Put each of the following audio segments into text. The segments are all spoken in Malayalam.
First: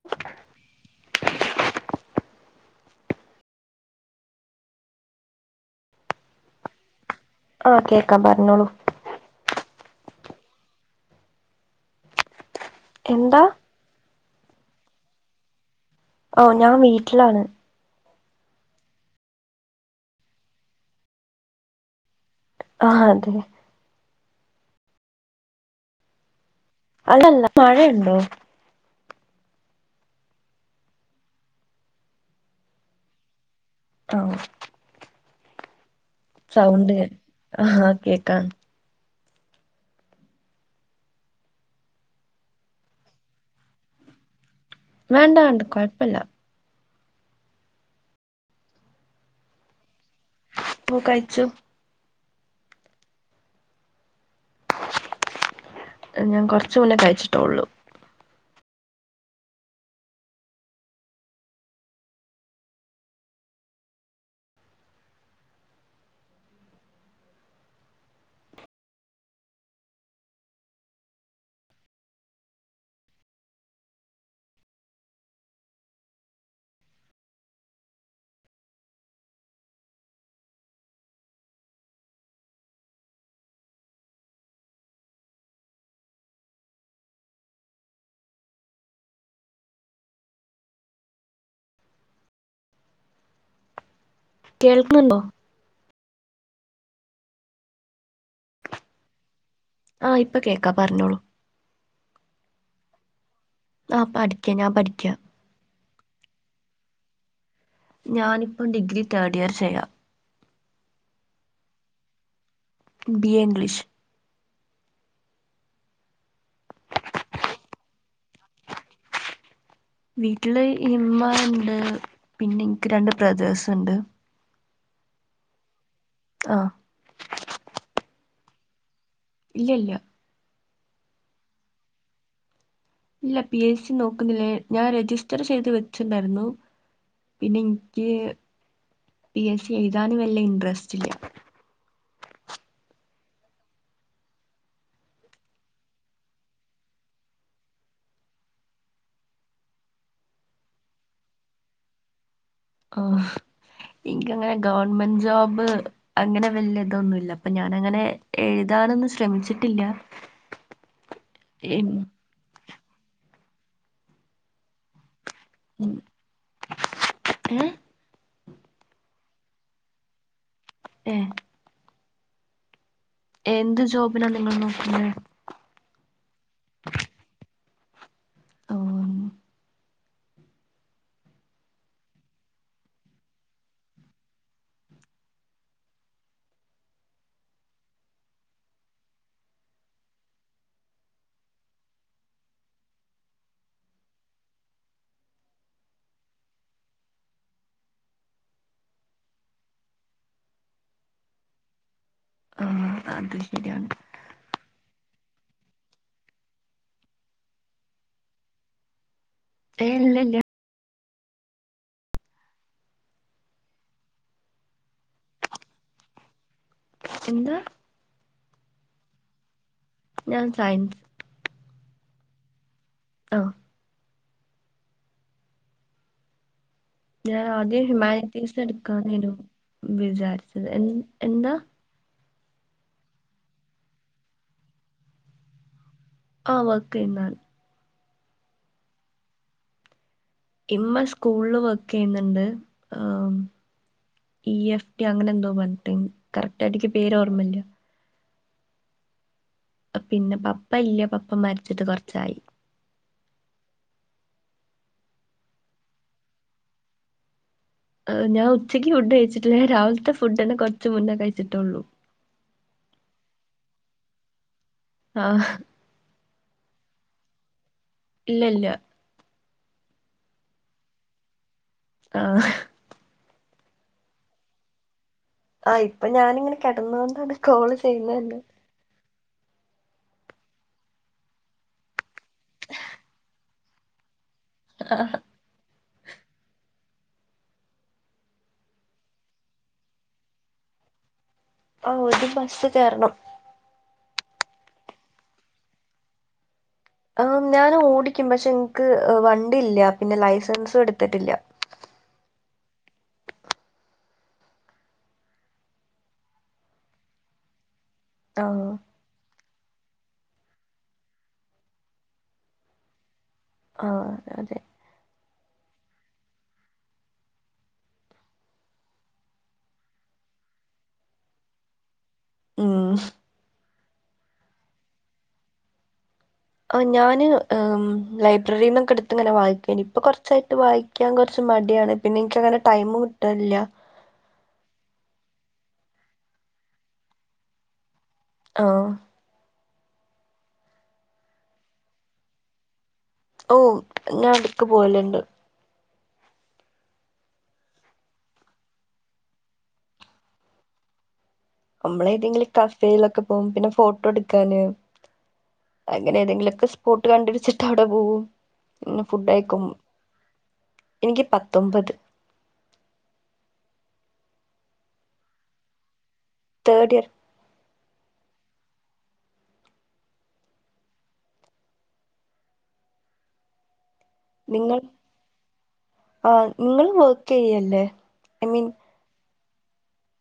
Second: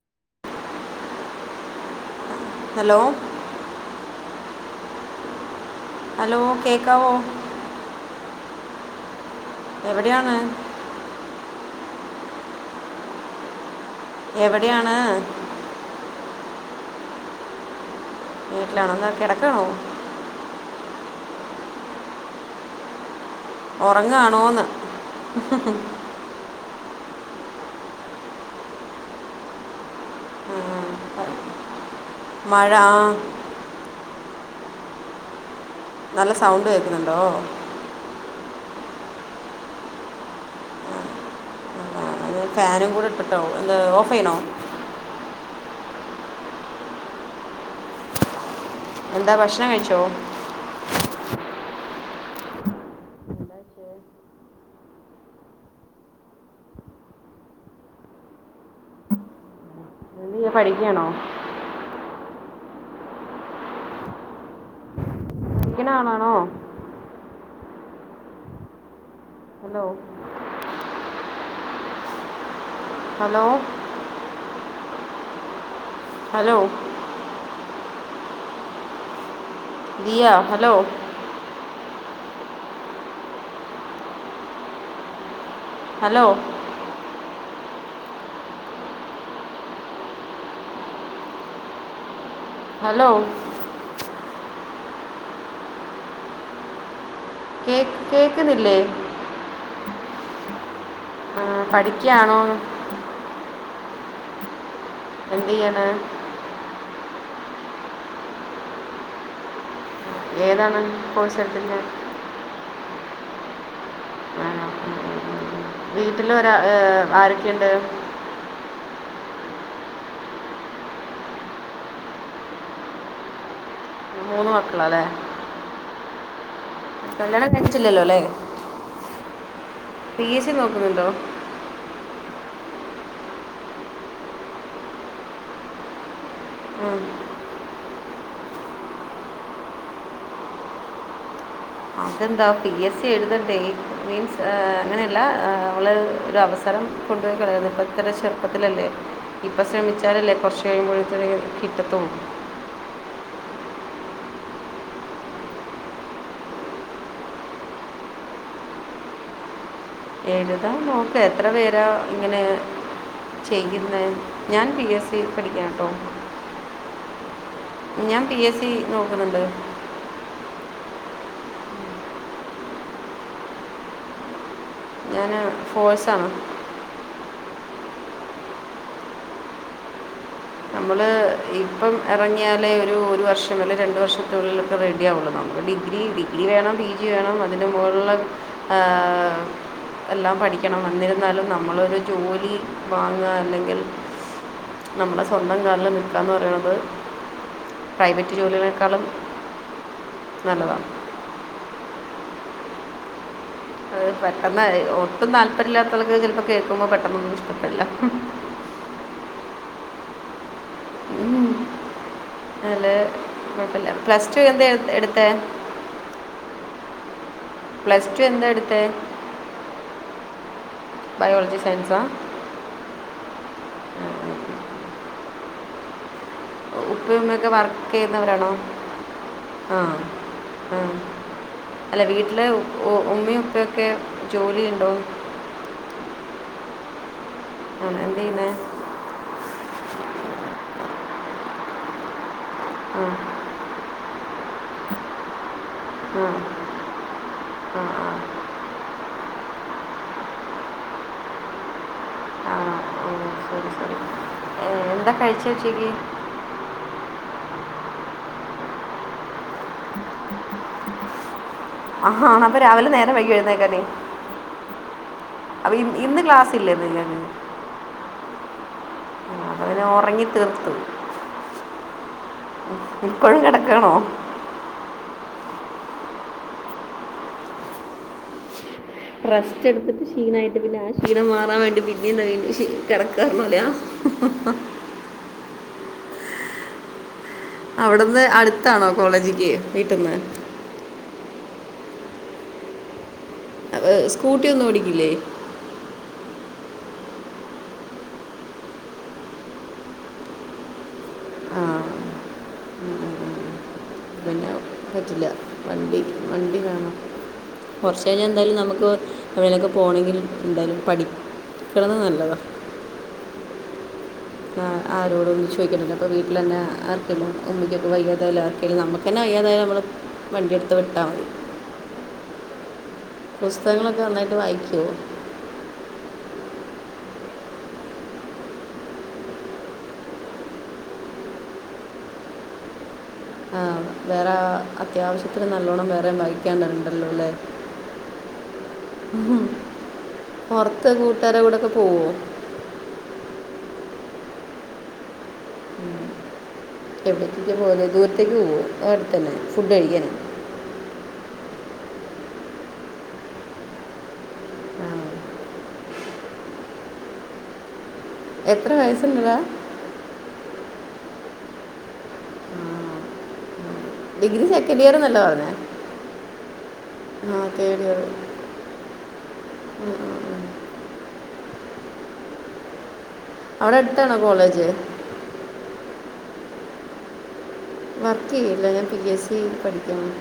[unintelligible] ഹലോ ഹലോ കേൾക്കവോ ആഹ് കേക്കാ പറഞ്ഞോളൂ എവിടെയാണ് എന്താ എവിടെയാണ് ഓഹ് ഞാൻ വീട്ടിലാണ് വീട്ടിലാണോ എന്ന കിടക്കാണോ ആഹ് അതെ ഉറങ്ങാണോന്ന് അല്ലല്ല മഴയുണ്ടോ മഴ ആഹ് ആഹ് നല്ല സൗണ്ട് കേൾക്കുന്നുണ്ടോ ആഹ് കേക്കാം ആഹ് ഫാനും കൂടെ ഇട്ട്ട്ടാവും എന്താ ഓഫ് ചെയ്യണോ വേണ്ട വേണ്ട കുഴപ്പില്ല എന്താ ഭക്ഷണം കഴിച്ചോ ഇപ്പോ കഴിച്ചു ഞാൻ കുറച്ചു മുന്നേ കഴിച്ചിട്ടുള്ളൂ യ്യ പഠിക്കുകയാണോ ഇങ്ങനെ [unintelligible] hello hello hello Diya hello hello hello കേൾക്കുന്നുണ്ടോ കേക്ക് കേൾക്കുന്നില്ലേ ആഹ് ഇപ്പൊ കേൾക്കാം പറഞ്ഞോളൂ ആഹ് പഠിക്കയാണോന്ന് ആഹ് പഠിക്ക ഞാൻ പഠിക്ക എന്ത് ചെയ്യാണ് ഞാനിപ്പം ഡിഗ്രി തേർഡ് ഇയർ ചെയ്യ ഏതാണ് കോഴ്സ് എടുത്തിട്ടുള്ള ബി എ ഇംഗ്ലീഷ് ആഹ് ഉം ഉം വീട്ടിൽ ഒരാ ആരൊക്കെയുണ്ട് വീട്ടില് ഇമ്മണ്ട് പിന്നെ എനിക്ക് രണ്ട് ബ്രദേഴ്സ് ഉണ്ട് മൂന്ന് മക്കളല്ലേ ആഹ് കല്യാണം കഴിച്ചില്ലല്ലോ അല്ലേ ഇല്ല ഇല്ല പി എസി നോക്കുന്നുണ്ടോ ഇല്ല പി എസ് സി നോക്കുന്നില്ല ഞാൻ രജിസ്റ്റർ ചെയ്ത് വെച്ചിണ്ടായിരുന്നു ആഹ് പിന്നെ എനിക്ക് പി എസ് സി എഴുതാനും വല്ല ഇൻട്രസ്റ്റ് ഇല്ലേ അതെന്താ പി എസ് സി എഴുതണ്ടേ മീൻസ് അങ്ങനെയല്ല നമ്മൾ ഒരു അവസരം കൊണ്ട് പോയി കളയുന്നേ ഇപ്പം തന്നെ ചെറുപ്പത്തിലല്ലേ ഇപ്പം ശ്രമിച്ചാലല്ലേ കുറച്ച് കഴിയുമ്പോഴത്തിനേ കിട്ടത്തുള്ളൂ ആഹ് എനിക്ക് അങ്ങനെ ഗവൺമെന്റ് ജോബ് അങ്ങനെ വലിയ ഇതൊന്നുമില്ല അപ്പൊ ഞാൻ അങ്ങനെ എഴുതാനൊന്നും ശ്രമിച്ചിട്ടില്ല എഴുതാൻ നോക്ക് എത്ര പേരാ എം, ഇങ്ങനെ ചെയ്യുന്നേ ഞാൻ പി എസ് സി പഠിക്ക കേട്ടോ ഉം, ഏ ഞാൻ പി എസ് സി നോക്കുന്നുണ്ട് ഏഹ് എന്ത് ജോബിനാ നിങ്ങൾ നോക്കുന്നേ ഫോവേഴ്സ് ആണ് ഓ നമ്മൾ ഇപ്പം ഇറങ്ങിയാലേ ഒരു വർഷം അല്ലേങ്കിൽ രണ്ട വർഷത്തിള്ളിലിൽ റെഡിയ ആവുള്ളു നമുക്ക് ഡിഗ്രി ഡിഗ്രി വേണം പി ജി വേണം അതിൻ്റെ മലുള്ള എല്ലാം പഠിക്കണം എന്നന്നിരുന്നാലും നമ്മളൊരു ജോലി വാങ്ങ അല്ലെങ്കിൽ നമ്മള സ്വന്തം കാലിൽ നിൽക്കുകന്ന് പറയുന്നത് പ്രൈവറ്റ് ജോലിയേക്കാളും നല്ലതാ ആ അതെ പെട്ടെന്ന് ഒട്ടും താല്പര്യമില്ലാത്തവക്ക് ചിലപ്പോ കേൾക്കുമ്പോ പെട്ടെന്നൊന്നും ഇഷ്ടപ്പെടില്ല ഇല്ലല്ല ഉ നല്ല കുഴപ്പില്ല പ്ലസ് ടു എന്താ എടുത്ത എന്താ പ്ലസ് ടു എന്താ എടുത്ത ഞാൻ സയൻസ് ബയോളജി സയൻസാ ആഹ ഞാൻ ഉപ്പയുമ്മയൊക്കെ വർക്ക് ആദ്യം ചെയ്യുന്നവരാണോ ഹ്യുമാനിറ്റീസ് എടുക്കാണ് ആ വിചാരിച്ചത് ആ എ എന്താ അല്ല വീട്ടില് ഉമ്മുപ്പൊക്കെ ജോലിയ ഉണ്ടോ ആ വർക്കന്നാണ് ആ എന്ത ചെയന്നെ ഇമ്മ സ്കൂളില് വർക്ക് ചെയ്യുന്നുണ്ട് ആ ഇ എഫ് ടി അങ്ങനെ എന്തോ പ കറക്റ്റ് ആായിട്ടക്ക് പേര് ഓർമ്മയില്ല പിന്നെ പപ്പ ഇല്ല പപ്പ മരിച്ചിട്ട് കൊറച്ചായി ആ ആ ശരി ശരി എന്താ കഴിച്ച ഉച്ചേക്ക് ഞാ ഉച്ചക്ക് ഫുഡ് കഴിച്ചിട്ടില്ലേ രാവിലത്തെ ഫുഡ്ന്നെ കുറച്ച് മുന്നേ കഴിച്ചിട്ടുള്ളൂ ആ ആ അപ്പൊ രാവിലെ നേരം വൈകി എഴുന്നേക്കല്ലെ ആഹ്‌. ഇന്ന് ക്ലാസ്സല്ലെ ന്നിങ്ങെക് ഇല്ല ഇല്ല അത അെ ഉറങ്ങി തീർത്തു ആഹ ഇപ്പോഴും കിടക്കണോ ആ ഇപ്പൊ ഞാനിങ്ങനെ കിടന്നൊണ്ടാണ് കോള് ചെയ്യുന്നത് റസ്റ്റ് എടുത്തിട്ട് ക്ഷീണയിട്ട് പിന്നെ ആ ക്ഷീണം മാറാൻ വേണ്ടി പിന്നെ എന്താ വീണ്ട കിറക്കാറണല്ലാ [unintelligible] ആ അവിടുന്ന് അടുത്താണോ കോളേജ്ക്ക് വീട്ന്ന് ആ ഒര് ബസ് കേറണം ഏഹ് സ്കൂട്ടി ഒന്നും ഓടിക്കില്ലേ ഞൻ ഓടിക്കും പക്ഷെ എനിക്ക് വണ്ടി ല്ല പിന്നെ ലൈസൻസും എടുത്തിട്ടില്ല ആ ഉം ഉം പിന്നെ പറ്റില്ല വണ്ടി വണ്ടി വേണം കുറച്ച കഴിഞ്ഞാൽ ആ എന്തായാലും നമുക്ക് എപ്പളെലൊക്കെ പോകണമെങ്കിൽ എന്തായാലും പഠിക്കണത് നല്ലതാണ് ആ അത അതെ ആരോടും ചദിക്കട്ടില്ല അപ്പോൾ വീട്ടിൽ തന്നെ ആർക്കെും ഉമ്മക്ക്ക്കെ വൈ്യാതായാല ആക്കെങ്കും നമുക്ക് തന്ന വയ്യാതായ നമ്മൾ വണ്ടിയെടുത്ത് വിട്ടാൽ മതി ഉം പുസ്തഖങ്ങളൊക്കെ നന്നായിട്ട് വായിക്കോ ആ ഞാൻ ലൈബറിൽ നിന്നൊക്കെ എടുത്ത് ഇങ്ങനെ വായിക്കുനി ഇപ്പൊ കുറച്ചായിട്ട് വായി ക്കാൻ കുറച്ച് മടിയാണ് പിന്നെ എനക്ക്ങ്ങനെ ടൈം കിട്ടാനില്ല ആ വേറെ അത്യാവശ്യത്തിന് നല്ലോണ്ണം വേറെ വായിക്കാണ്ടല്ലോ ല്ലേ ആഹ ഉം പുറത് കൂട്ടുകാര കൂടെക്കെ പോവോ ഓ ഞാൻ എടക്ക് പോലുണ്ട് എവിടത്തേക്ക പോകുന്നെ ദൂരത്തേക്ക് പോവോ അടെ അടുത്തന്നെ ഫുഡ് കഴിക്കാന നമ്മള ഏതെങ്കിലും കഫേ ലൊക്കെ പോകും പിന്നെ ഫോട്ടോ എടുക്കാന് ആ അങ്ങനെ ഏതെങ്കിലുമൊക്കെ സ്പോട്ട് കണ്ട് പിടിച്ചിട്ട് അവിടെ പോകും എത്ര പിന്നെ ഫുഡ് വയസ്സുണ്ടടാ കഴിക്കും എനിക്ക് പത്തൊമ്പത് ഡിഗ്രി സെക്കൻഡ് ഇയർന്നല്ലെ പറഞ്ഞെ തേർഡ് ഇയർ അ തെഡ് ഇയർ ഉം ഉം ഉം അവിടെ അടുത്താണോ കോളേജ് നിങ്ങൾ ആ നിങ്ങൾ വർക്ക് ചെയ്യല്ലേ വർക്ക് ഐ മീൻ ചെയ്യല്ല ഞാൻ പി എസ് സി പഠിക്കാണ്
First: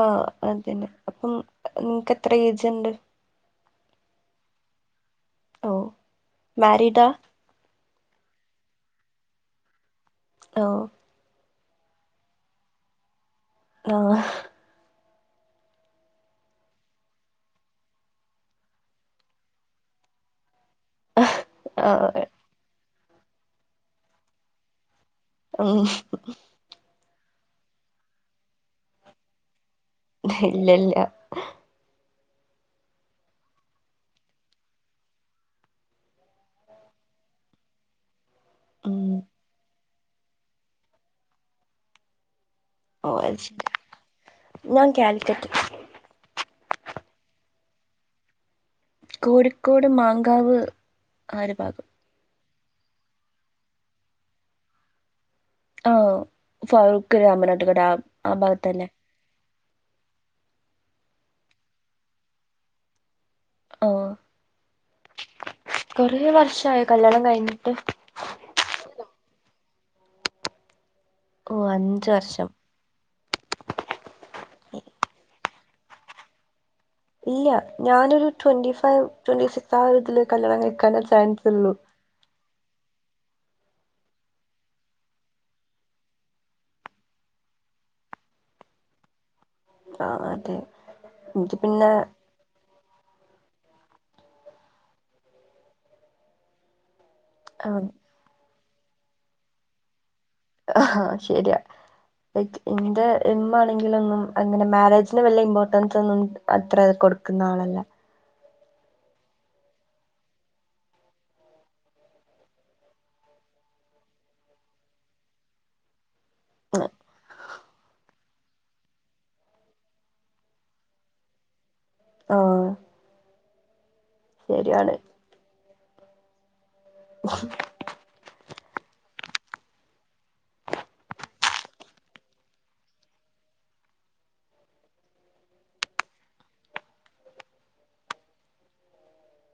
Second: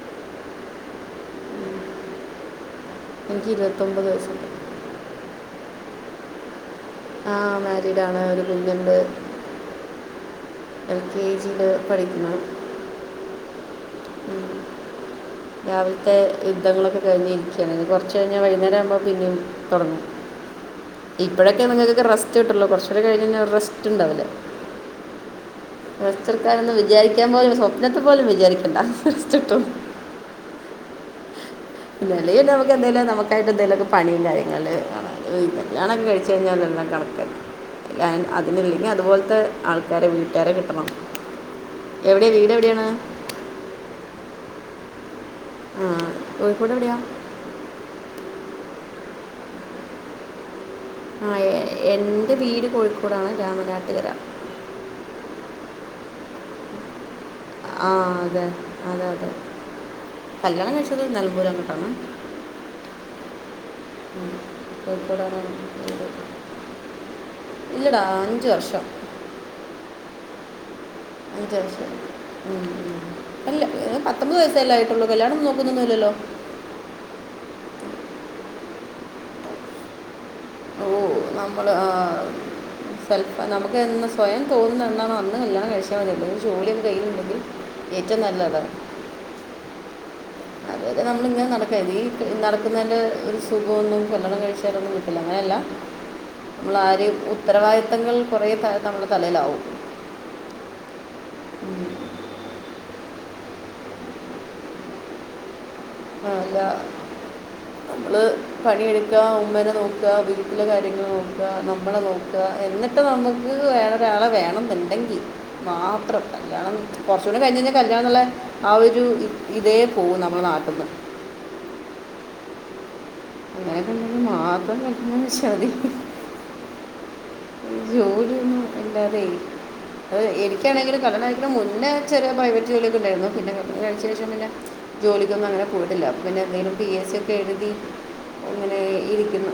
ആ അതന്നെ അപ്പം നിങ്ങക്ക് എത്ര ഏയ്ജ് ഉണ്ട് എനിക്ക് ഇരുപത്തൊമ്പത് വയസ്സുണ്ട് ഓ മാരിഡ ആ മാരിഡാണ് ഒരു കുഞ്ഞുണ്ട് ഓ കെജിയിൽ പഠിക്കുന്നു ആഹ [inaudible] രാവിൽത്തെ യുദ്ധങ്ങളൊക്ക കഴിഞ്ഞി ഇരിക്കാണ് ഇനി കൊറച്ചഴിഞ്ഞ വൈന്നേരം ആവുമ്പൊ പിന്നിം തൊടങ്ങും ഇപ്പഴൊക്കെ ആ നിങ്ങകൊക്ക റസ്റ്റ് കിട്ടൊള്ളു കുറച്ചൂടെ കഴിഞ്ഞ റെസ്റ്റ്ണ്ടാവില്ല ഉം റെസ്റ്റെട്ക്കാൻ ഒന്ന് വിചാരിക്കാൻ പോലും സ്വപ്നത്തി പോലും വിചാരിക്കണ്ട റെസ്റ്റ്ട്ടും ഇല്ലല്ല ഇന്നലെ എന്തേലു നമുക്കായിട്ട് എന്തേലൊക്കെ പണിണ്ടായി കല്യാണം കഴിച്ച് കഴിഞ്ഞാ എല്ലാം കണക്കായി അതിനല്ലെങ്കിൽ ഉം അതുപോല്ത്തെ ആൾ വേറെ വീട്ടാരെ കിട്ടണം എവിടെ വീട് എവിടേണ് ഓഹ് അത് ശരി ഞാൻ ക്യാലിക്കറ്റ് ആഹ് കോഴിക്കോട് എവിടെയാ കോഴിക്കോട് മാങ്കാവ് ആ ഒരു ആഹ് ഭാഗം എന്റ വീട് കോഴിക്കോടാണ് രാമനാട്ട്കര ആഹ് ഫവ്ക്കു രാമനാട്ട്കര ആഹ് ഭാഗത്തന്നെ ആഹ് അതെ കല്യാണം കഴിച്ചത് നെലമ്പൂരണ് ട്ടൊ അന്ന് ആഹ് വീട് കൊറേ വർഷായൊ കല്യാണം കഴ്ഞ്ഞിട്ട് ഇല്ലടാ അഞ്ച് വർഷം ഓ അഞ്ചർഷം അഞ്ച് വർഷം ഉം ഉം അല്ല പത്തൊമ്പത് വയസല്ലെ ആയിട്ടൊള്ളു കല്യാണൊന്ന് നോക്കുന്നൊന്നില്ലല്ലൊ ഇല്ല ഞാനൊരു ട്വന്റി ഫൈവ് ട്വന്റി സിക്സ് ആഹ് ഒരു ഇതില് കല്യാണം ഓ കഴിക്കാന് ചാൻസുള്ളു തൽ നമ്മുക്ക് എന്ന് സ്യയം തോന്നുന്ന് എന്നാണൊ അന്ന് കല്യാണം കഴിച്ചാ മതി ഒരു ജോലി കയ്യിയില്ണ്ടെങ്കി ഏറ്റവും നല്ലത ആഹ് അത് എങ്കി പിന്നെ നടക്ക്ന്നേന്റെ ഒരു സുഖവൊന്നും കല്ല്യാണം കഴിച്ചാലൊന്നും കിട്ടില്ല അങ്ങനല്ല നമ്മളാ ആരെ ഉത്തരവാദിത്തങ്ങൾ കൊറേ നമ്മളെ തലയിലാവും ആഹ് ശരിയാ ക് ഇന്റെ ഇമ്മാണെങ്കിലൊന്നും അങ്ങനെ മാരേജിന് വല്ല്യ ഇമ്പോർ അങൻതൊന്നും ആ, എല്ലാ അത്ര കൊട്ക്ക്ന്ന ആളല്ല നമ്മൾ പണിയെട്ക്ക ഉമ്മേനെ നോക്ക വീട്ട്ലെ കാര്യങ്ങള് നോക്ക നമ്മളെ നോക്ക ഇപ്പോ എന്നിട്ട് നമ്മക്ക് വേറൊരാളെ വേണന്ന്ണ്ടെങ്കി മാത്രം കല്യാണം കൊറ്ച്ചൂടി കഴിഞ്ഞഴിഞ്ഞാ കല്യാണന്ന്ള്ള ആഹ് ഒരു ഇ ഇതേ പോവും നമ്മടെ നാട്ടിന്ന്. ആഹ് അതായത് മാത്രം ശരിയാണ് വക്കുന്ന ശതി [inaudible] ജോലിയൊന്നും ഇല്ലാതെയ് അഹ് എനിക്കാണെങ്കില് കല്യാണം കഴിക്കണെ മുന്നെ ചെറിയ പ്രൈവറ്റ് ജോലിയൊക്ക ഇണ്ടാര്ന്നു പിന്നെ കല്യാണ ശേഷം പിന്നെ ജോലിക്കൊന്നും അങ്ങനെ പോയിട്ടില്ല പിന്നെ എന്തേലും പീ എസ്സി ഒക്ക എഴ്തി ഇങ്ങനേ ഇരിക്കുന്നു.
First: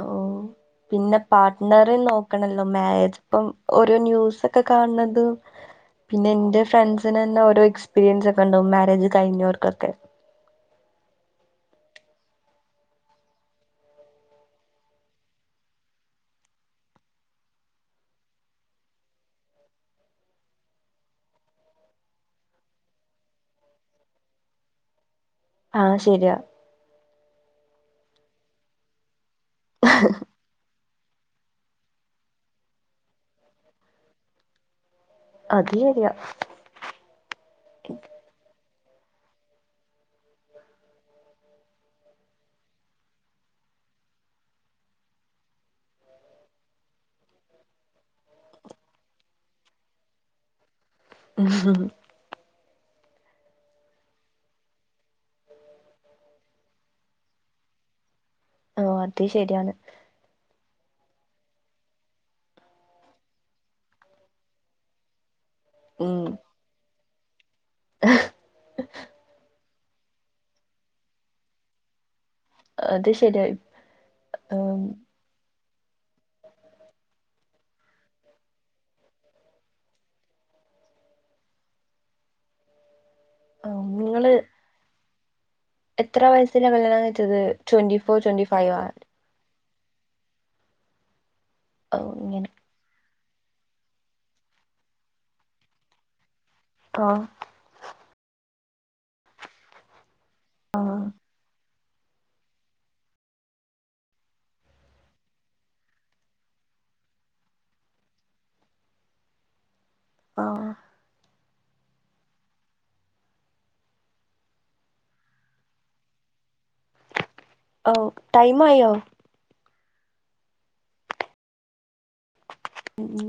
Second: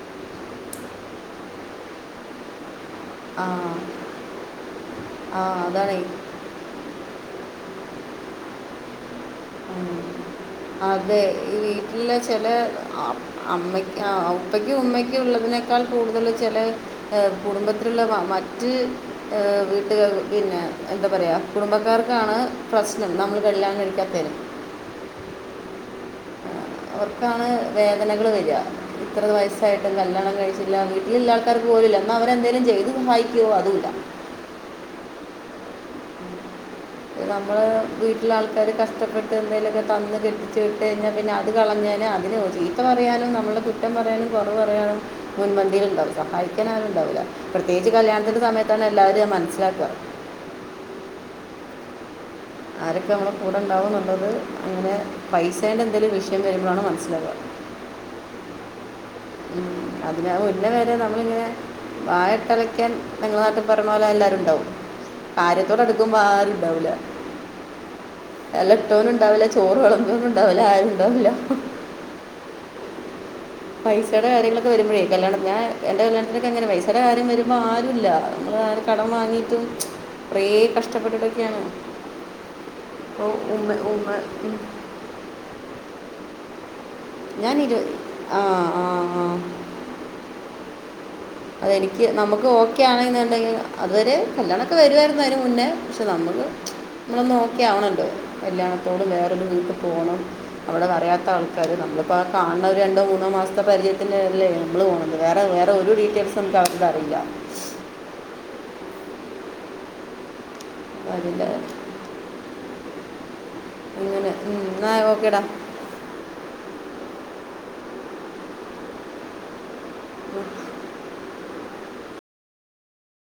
ഓഹ് പിന്നെ പാർട്ട്ണറെ നോക്കണല്ലൊ മാരേ ഇപ്പം ആ ഓരോ ന്യൂസ് ഒക്ക കാണ്ണത് ആ അതാണ് പിന്നെ എന്റെ ഫ്രണ്ട്സ് അതിനെന്നെ ഓരോ എക്സ്പീരിയൻസ് ഒക്കണ്ടാവും മാരേജ് കഴിഞ്ഞോർകൊക്കെ അതെ ഈ വീട്ട്ലെ ചെലേ അമ്മയ്ക്ക് ഉപ്പക്കും ഉമ്മക്കും ഉള്ളതിനെ ക്കാൾ കൂടുതല് ചെലേ ഏഹ് കുടുംബത്തില്ള്ള മറ്റ് ഏഹ് വീട്ടുക പിന്നെ എന്ത പറയ കുടുംബക്കാർക്കാണ് പ്രശ്നം നമ്മൾ കല്യാണം കഴിക്കാത്തേന്. ആഹ് ശരിയ അവർക്കാണ് വേദനകള് വര ഇത്ര വയസ്സായിട്ടും കല്യാണം കഴിച്ച ട്ടില്ല വീട്ടിലുള്ള ആൾക്കാർക്ക് പോലുല്ല എന്നാ അവരെന്തങ്കിലും ചെയ്ത സഹായിക്കുവോ അതുല്ല അതുല്ല നമ്മൾ വീട്ടില് ആൾക്കാര് കഷ്ടപ്പെട്ട് എന്തേലൊക്കെ തന്ന് കെട്ടിച്ചു വിട്ടു കഴിഞ്ഞാൽ പിന്നെ അത് കളഞ്ഞാൽ അതിന് [inaudible] ചീത്ത പറയാനും നമ്മളുടെ കുറ്റം പറയാനും കൊറവ് പറയാനും മുൻപന്തിയിലുണ്ടാവും സഹായിക്കാൻ ആരുണ്ടാവുല്ല. പ്രത്യേകിച്ച് കല്യാണത്തിന്റെ സമയത്താണ് എല്ലാവരെയും മനസിലാക്ക. [unintelligible] ആരൊക്കെ നമ്മുടെ കൂടെ ഉണ്ടാവന്നുള്ളത് അങ്ങനെ പൈസേൻ്റെ എന്തെലും വിഷയം വരുമ്പോഴാണ് മനസ്സിലാവ. ഓഹ് അത് ശരിയാണ്. അതിന മുന്നവരെ നമ്മളിങ്ങനെ വായട്ടലക്കാൻ നങ്ങളെ നാട്ടിൽ പറഞ്ഞ പോലെ എല്ലാരും ഉണ്ടാവും. കാര്യത്തോടടുക്കുമ്പോ ഉം ആരും ഉണ്ടാവൂല എല ഇട്ടോനും ഉണ്ടാവുല്ല ചോറ് വളമ്പാനുണ്ടാവുല്ല ആരുണ്ടാവുല്ല. അത് ശരിയ പൈസടെ കാര്യങ്ങളൊക്കെ വരുമ്പഴേ കല്യാണത്തി ഞാൻ എൻ്റെ കല്യാണത്തിനക്കെങ്ങനെ പൈസയുടെ കാര്യം വരുമ്പോ ആരുല്ല നമ്മളാ കടം വാങ്ങിയിട്ട് കൊറേ കഷ്ടപ്പെട്ടിട്ടൊക്കെയാണ് അപ്പോ ഉമ ഉം, ഉമ നിങ്ങള് ഉം എത്ര വയസ്സില കല്യാണം കഴിച്ചത് ഞാൻ ഇരു ട്വന്റി ഫോർ ആ ട്വന്റി ഫൈവാ ആ ആ ഓ അതെനിക്ക് നമുക്ക് ഇങ്ങനെ ഓക്കെ ഒക്കെയണെന്നുണ്ടെങ്കിൽ അതുവരെ കല്യാണമൊക്കെ വരുമായിരുന്നു അയിന് മുന്നേ പക്ഷെ നമ്മക്ക് നമ്മൾ ആഹ് നോക്കി ഒക്കെ ആവണല്ലോ കല്യാണത്തോടും വേറൊരു വീട്ടിൽ പോണം അവിടെ ആഹ് അറിയാത്ത ആൾക്കാർ നമ്മളിപ്പോ ആഹ് കാണ്ണ ഒരു രണ്ടോ മൂന്നോ മാസത്തെ പരിചയത്തിന്റെല്ലേ നമ്മള് പോന്നത് വേറെ വേറെ ഒരു രീ ന്റെ അവസ്ഥ അറീല ആഹ് അറീല്ല അങ്ങനെ ഉം എന്ന ഓക്കെടാ ഓഹ് ടൈമായോ ഉം